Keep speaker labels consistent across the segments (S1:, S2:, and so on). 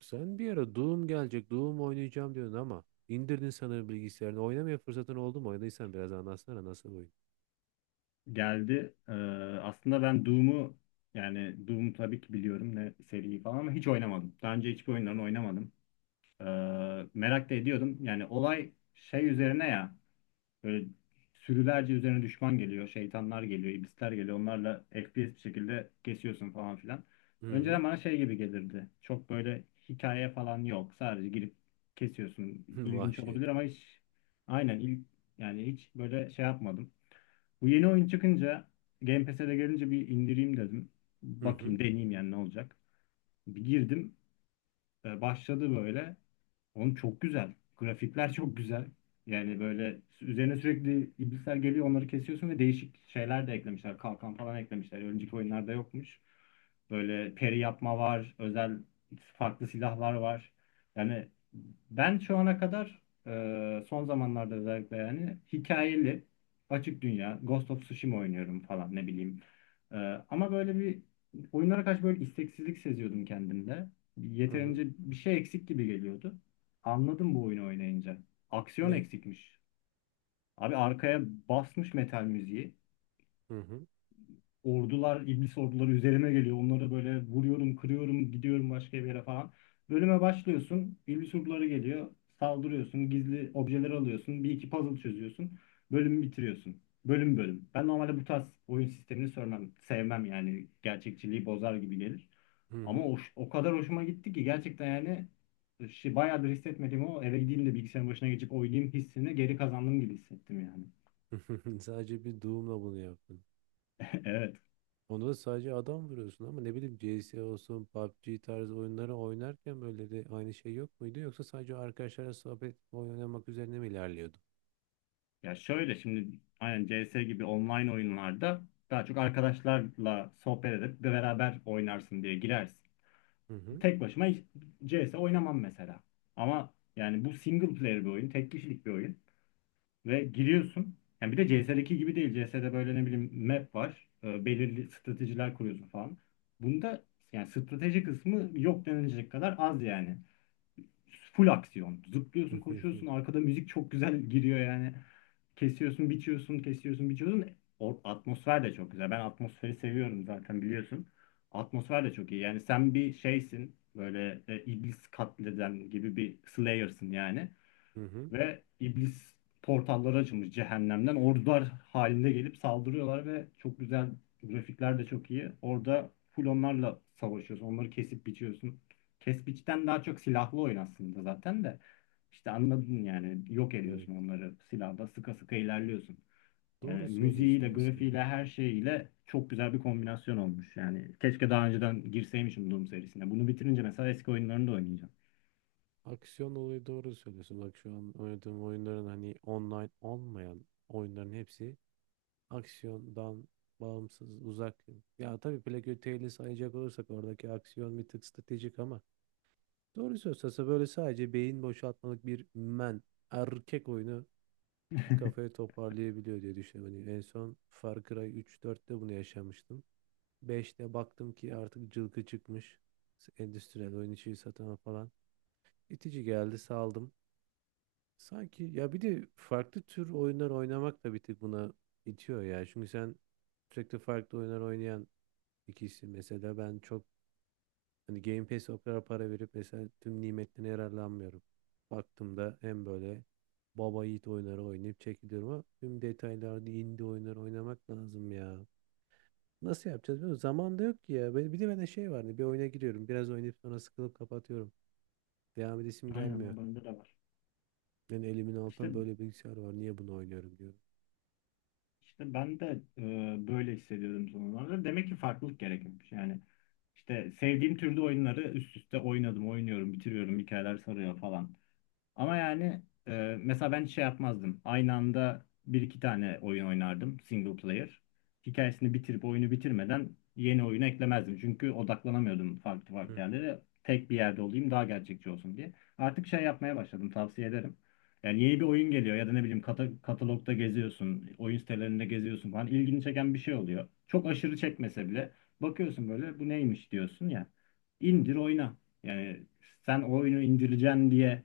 S1: Sen bir ara Doom gelecek, Doom oynayacağım diyordun ama indirdin sanırım bilgisayarını. Oynamaya fırsatın oldu mu? Oynadıysan biraz anlatsana nasıl oyun.
S2: Geldi. Aslında ben Doom'u yani Doom'u tabii ki biliyorum ne seriyi falan ama hiç oynamadım. Daha önce hiçbir oyunlarını oynamadım. Ee, Merak da ediyordum. Yani olay şey üzerine ya böyle sürülerce üzerine düşman geliyor, şeytanlar geliyor, iblisler geliyor. Onlarla FPS bir şekilde kesiyorsun falan filan.
S1: Hı hı.
S2: Önceden bana şey gibi gelirdi. Çok böyle hikaye falan yok. Sadece girip kesiyorsun. İlginç
S1: Vahşet.
S2: olabilir ama hiç aynen il, yani hiç böyle şey yapmadım. Bu yeni oyun çıkınca Game Pass'e de gelince bir indireyim dedim.
S1: Hı hı.
S2: Bakayım deneyeyim yani ne olacak. Bir girdim başladı böyle. Oğlum çok güzel. Grafikler çok güzel. Yani böyle üzerine sürekli iblisler geliyor onları kesiyorsun ve değişik şeyler de eklemişler. Kalkan falan eklemişler. Önceki oyunlarda yokmuş. Böyle peri yapma var. Özel farklı silahlar var. Yani ben şu ana kadar son zamanlarda özellikle yani hikayeli açık dünya Ghost of Tsushima oynuyorum falan ne bileyim. E, Ama böyle bir oyunlara karşı böyle isteksizlik seziyordum kendimde.
S1: Hı hı.
S2: Yeterince bir şey eksik gibi geliyordu. Anladım bu oyunu oynayınca. Aksiyon
S1: Ne?
S2: eksikmiş. Abi arkaya basmış metal müziği.
S1: Hı hı.
S2: Ordular, iblis orduları üzerime geliyor. Onları böyle vuruyorum, kırıyorum, gidiyorum başka bir yere falan. Bölüme başlıyorsun. İblis orduları geliyor. Saldırıyorsun. Gizli objeler alıyorsun. Bir iki puzzle çözüyorsun. Bölümü bitiriyorsun. Bölüm bölüm. Ben normalde bu tarz oyun sistemini sevmem. Sevmem yani. Gerçekçiliği bozar gibi gelir.
S1: Hı
S2: Ama
S1: hı.
S2: o kadar hoşuma gitti ki gerçekten yani şey, bayağıdır hissetmediğim o eve gideyim de bilgisayarın başına geçip oynayayım hissini geri kazandım gibi hissettim yani.
S1: Sadece bir Doom'la bunu yaptın.
S2: Evet.
S1: Onu da sadece adam vuruyorsun ama ne bileyim CS olsun, PUBG tarzı oyunları oynarken böyle de aynı şey yok muydu? Yoksa sadece arkadaşlarla sohbet oyun oynamak üzerine mi ilerliyordu?
S2: Ya şöyle şimdi aynen CS gibi online oyunlarda daha çok arkadaşlarla sohbet edip de beraber oynarsın diye girersin.
S1: Hı hı.
S2: Tek başıma hiç CS oynamam mesela. Ama yani bu single player bir oyun, tek kişilik bir oyun. Ve giriyorsun. Yani bir de CS'deki gibi değil. CS'de böyle ne bileyim map var. Belirli stratejiler kuruyorsun falan. Bunda yani strateji kısmı yok denilecek kadar az yani. Full aksiyon. Zıplıyorsun,
S1: Hı hı.
S2: koşuyorsun. Arkada müzik çok güzel giriyor yani. Kesiyorsun, biçiyorsun, kesiyorsun, biçiyorsun. Atmosfer de çok güzel. Ben atmosferi seviyorum zaten biliyorsun. Atmosfer de çok iyi. Yani sen bir şeysin. Böyle iblis katleden gibi bir slayer'sın yani
S1: Hı hı.
S2: ve iblis portalları açılmış cehennemden. Ordular halinde gelip saldırıyorlar ve çok güzel grafikler de çok iyi. Orada full onlarla savaşıyorsun. Onları kesip biçiyorsun. Kes biçten daha çok silahlı oyun aslında zaten de. İşte anladın yani yok
S1: Evet.
S2: ediyorsun onları silahla sıka sıka ilerliyorsun. Yani
S1: Doğru söylüyorsun
S2: müziğiyle, grafiğiyle,
S1: aslında.
S2: her şeyiyle çok güzel bir kombinasyon olmuş. Yani keşke daha önceden girseymişim Doom serisine. Bunu bitirince mesela eski oyunlarını da oynayacağım.
S1: Aksiyon olayı doğru söylüyorsun. Bak şu an oynadığım oyunların hani online olmayan oyunların hepsi aksiyondan bağımsız, uzak. Ya tabii Black Tail'i sayacak olursak oradaki aksiyon bir tık stratejik ama doğru söylüyorsa böyle sadece beyin boşaltmalık bir erkek oyunu kafayı toparlayabiliyor diye düşünüyorum. Hani en son Far Cry 3-4'te bunu yaşamıştım. 5'te baktım ki artık cılkı çıkmış. Endüstriyel oyun içi satana falan. İtici geldi saldım. Sanki ya bir de farklı tür oyunlar oynamak da bir tık buna itiyor ya. Çünkü sen sürekli farklı oyunlar oynayan ikisi mesela ben çok hani Game Pass'e o kadar para verip mesela tüm nimetlerine yararlanmıyorum. Baktığımda hem böyle baba yiğit oyunları oynayıp çekiliyorum ama tüm detaylarda indie oyunları oynamak lazım ya. Nasıl yapacağız bilmiyorum. Zaman da yok ki ya. Bir de bende şey var, hani bir oyuna giriyorum. Biraz oynayıp sonra sıkılıp kapatıyorum. Devam edesim
S2: Aynen
S1: gelmiyor.
S2: o bende de var.
S1: Yani elimin
S2: İşte
S1: altında böyle bilgisayar var. Niye bunu oynuyorum diyorum.
S2: İşte ben de böyle hissediyordum son zamanlarda. Demek ki farklılık gerekmiş. Yani işte sevdiğim türde oyunları üst üste oynadım, oynuyorum, bitiriyorum, hikayeler sarıyor falan. Ama yani mesela ben hiç şey yapmazdım. Aynı anda bir iki tane oyun oynardım single player. Hikayesini bitirip oyunu bitirmeden yeni oyunu eklemezdim. Çünkü odaklanamıyordum farklı
S1: Hı
S2: farklı
S1: hı.
S2: yerlere. Tek bir yerde olayım daha gerçekçi olsun diye. Artık şey yapmaya başladım tavsiye ederim. Yani yeni bir oyun geliyor ya da ne bileyim katalogda geziyorsun, oyun sitelerinde geziyorsun falan ilgini çeken bir şey oluyor. Çok aşırı çekmese bile bakıyorsun böyle bu neymiş diyorsun ya. İndir oyna. Yani sen o oyunu indireceksin diye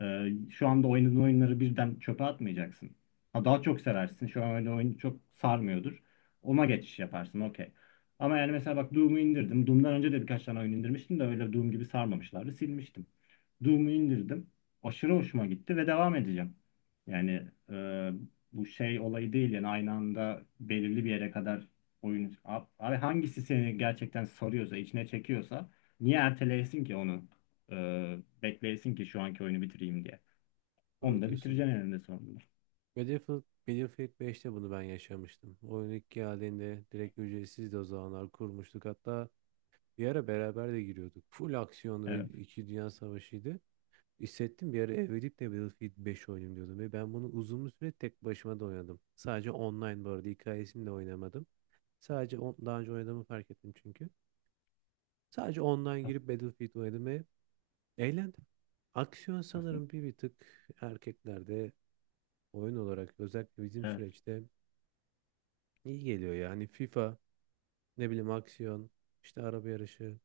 S2: şu anda oynadığın oyunları birden çöpe atmayacaksın. Ha, daha çok seversin. Şu an öyle oyun çok sarmıyordur. Ona geçiş yaparsın. Okey. Ama yani mesela bak Doom'u indirdim. Doom'dan önce de birkaç tane oyun indirmiştim de öyle Doom gibi sarmamışlardı. Silmiştim. Doom'u indirdim. Aşırı hoşuma gitti ve devam edeceğim. Yani e, bu şey olayı değil yani aynı anda belirli bir yere kadar oyun... Abi hangisi seni gerçekten sarıyorsa, içine çekiyorsa niye erteleyesin ki onu? Bekleyesin ki şu anki oyunu bitireyim diye.
S1: Doğru
S2: Onu da
S1: diyorsun.
S2: bitireceksin eninde sonunda.
S1: Battlefield, Battlefield beşte bunu ben yaşamıştım. Oyun ilk geldiğinde direkt ücretsizdi, o zamanlar kurmuştuk. Hatta bir ara beraber de giriyorduk. Full aksiyonlu ve
S2: Evet.
S1: 2 Dünya Savaşı'ydı. Hissettim bir ara ev edip de Battlefield 5 oynayayım diyordum. Ve ben bunu uzun bir süre tek başıma da oynadım. Sadece online, bu arada hikayesini de oynamadım. Sadece daha önce oynadığımı fark ettim çünkü. Sadece online
S2: As-
S1: girip Battlefield oynadım ve eğlendim. Aksiyon
S2: aslında.
S1: sanırım bir tık erkeklerde oyun olarak özellikle bizim
S2: Evet.
S1: süreçte. İyi geliyor ya. Hani FIFA, ne bileyim aksiyon, işte araba yarışı.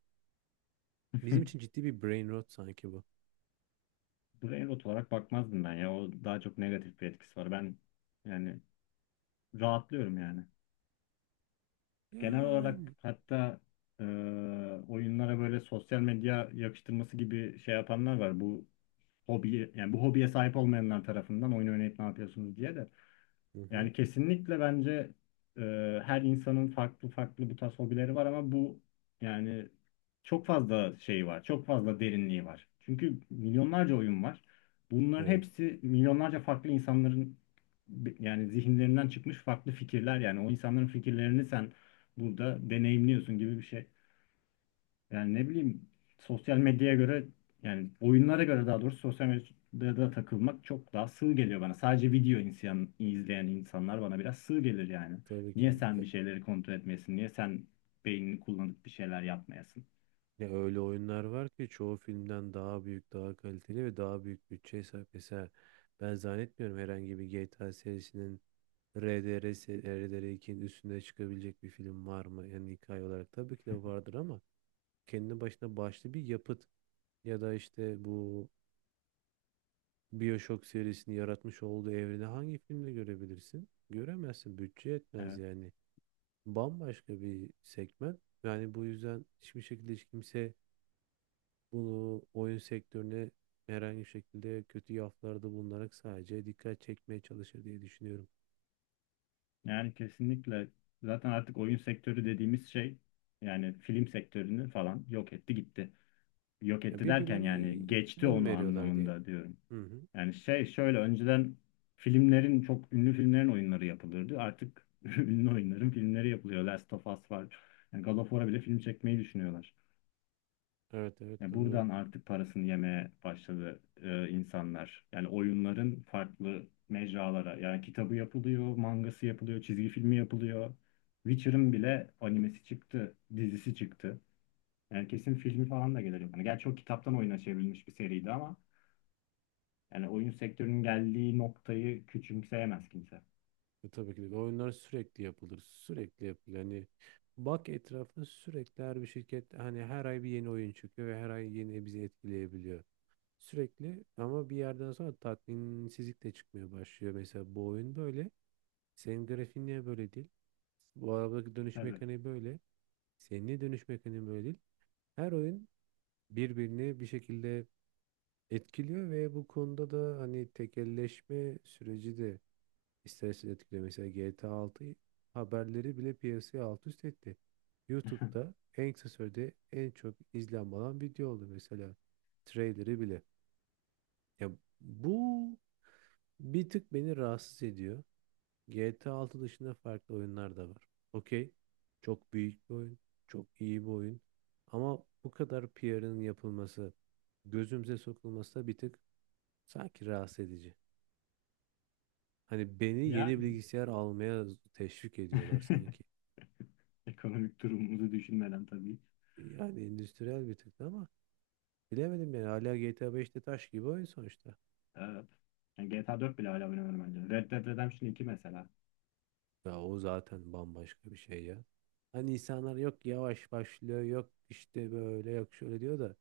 S1: Bizim için ciddi bir brain rot sanki bu.
S2: Buraya rot olarak bakmazdım ben ya. O daha çok negatif bir etkisi var. Ben yani rahatlıyorum yani. Genel
S1: Yani.
S2: olarak hatta e, oyunlara böyle sosyal medya yakıştırması gibi şey yapanlar var. Bu hobi yani bu hobiye sahip olmayanlar tarafından oyun oynayıp ne yapıyorsunuz diye de.
S1: Hı hı.
S2: Yani kesinlikle bence e, her insanın farklı farklı bu tarz hobileri var ama bu yani çok fazla şey var, çok fazla derinliği var. Çünkü milyonlarca oyun var. Bunların
S1: Evet.
S2: hepsi milyonlarca farklı insanların yani zihinlerinden çıkmış farklı fikirler yani o insanların fikirlerini sen burada deneyimliyorsun gibi bir şey. Yani ne bileyim sosyal medyaya göre yani oyunlara göre daha doğrusu sosyal medyada takılmak çok daha sığ geliyor bana. Sadece video insan, izleyen insanlar bana biraz sığ gelir yani.
S1: Tabii ki
S2: Niye
S1: de.
S2: sen
S1: Ya,
S2: bir şeyleri kontrol etmeyesin? Niye sen beynini kullanıp bir şeyler yapmayasın?
S1: ya öyle oyunlar var ki çoğu filmden daha büyük, daha kaliteli ve daha büyük bütçeye sahip. Mesela ben zannetmiyorum, herhangi bir GTA serisinin, RDR, RDR2'nin üstüne çıkabilecek bir film var mı? Yani hikaye olarak tabii ki de vardır ama kendi başına başlı bir yapıt ya da işte bu BioShock serisini yaratmış olduğu evreni hangi filmde görebilirsin? Göremezsin. Bütçe yetmez
S2: Evet.
S1: yani. Bambaşka bir segment. Yani bu yüzden hiçbir şekilde hiç kimse bunu oyun sektörüne herhangi bir şekilde kötü yaflarda bulunarak sadece dikkat çekmeye çalışır diye düşünüyorum.
S2: Yani kesinlikle zaten artık oyun sektörü dediğimiz şey yani film sektörünü falan yok etti gitti. Yok
S1: Ya
S2: etti derken
S1: birbirlerine
S2: yani geçti
S1: yön
S2: onu
S1: veriyorlar diyelim.
S2: anlamında diyorum.
S1: Hı hı.
S2: Yani şey şöyle önceden filmlerin çok ünlü filmlerin oyunları yapılırdı. Artık ünlü oyunların filmleri yapılıyor. Last of Us var. Yani God of War'a bile film çekmeyi düşünüyorlar.
S1: Evet, evet,
S2: Yani
S1: doğru.
S2: buradan artık parasını yemeye başladı insanlar. Yani oyunların farklı mecralara. Yani kitabı yapılıyor, mangası yapılıyor, çizgi filmi yapılıyor. Witcher'ın bile animesi çıktı, dizisi çıktı. Yani kesin filmi falan da gelir. Yani gerçi o kitaptan oyuna çevrilmiş bir seriydi ama yani oyun sektörünün geldiği noktayı küçümseyemez kimse.
S1: Tabii ki de. Oyunlar sürekli yapılır. Sürekli yapılır. Yani bak etrafına, sürekli her bir şirket, hani her ay bir yeni oyun çıkıyor ve her ay yeni bizi etkileyebiliyor. Sürekli ama bir yerden sonra tatminsizlik de çıkmaya başlıyor. Mesela bu oyun böyle. Senin grafiğin niye böyle değil? Bu arabadaki dönüş
S2: Tabii.
S1: mekaniği böyle. Senin niye dönüş mekaniği böyle değil? Her oyun birbirini bir şekilde etkiliyor ve bu konuda da hani tekelleşme süreci de İstersen etkile, mesela GTA 6 haberleri bile piyasaya alt üst etti. YouTube'da en kısa sürede en çok izlenme alan video oldu mesela. Trailer'ı bile. Ya bu bir tık beni rahatsız ediyor. GTA 6 dışında farklı oyunlar da var. Okey. Çok büyük bir oyun. Çok iyi bir oyun. Ama bu kadar PR'ın yapılması, gözümüze sokulması da bir tık sanki rahatsız edici. Hani beni yeni
S2: Yani
S1: bilgisayar almaya teşvik ediyorlar sanki.
S2: ekonomik durumumuzu düşünmeden tabii.
S1: Yani endüstriyel bir tık da ama bilemedim yani, hala GTA 5'te taş gibi oyun sonuçta.
S2: Evet. Yani GTA 4 bile hala oynanır bence. Red Dead Redemption iki mesela.
S1: Ya o zaten bambaşka bir şey ya. Hani insanlar yok yavaş başlıyor, yok işte böyle, yok şöyle diyor da,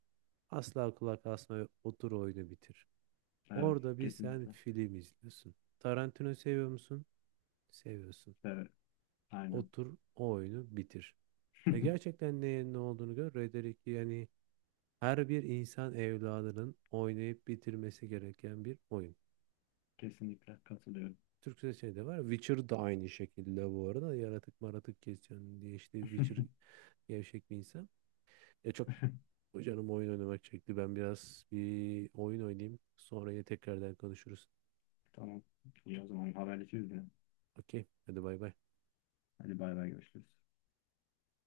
S1: asla kulak asma otur oyunu bitir.
S2: Evet,
S1: Orada bir sen
S2: kesinlikle.
S1: film izliyorsun. Tarantino seviyor musun? Seviyorsun.
S2: Evet, aynen.
S1: Otur o oyunu bitir. Ya gerçekten neyin ne olduğunu gör. Red Dead 2 yani her bir insan evladının oynayıp bitirmesi gereken bir oyun.
S2: Kesinlikle katılıyorum.
S1: Türkçe şey de var. Witcher da aynı şekilde bu arada. Yaratık maratık kesiyorsun diye işte Witcher gevşek bir insan. Ya çok canım oyun oynamak çekti. Ben biraz bir oyun oynayayım. Sonra yine tekrardan konuşuruz.
S2: Tamam. İyi o zaman haberleşiriz yine.
S1: Okey. Hadi bay bay.
S2: Hadi bay bay görüşürüz.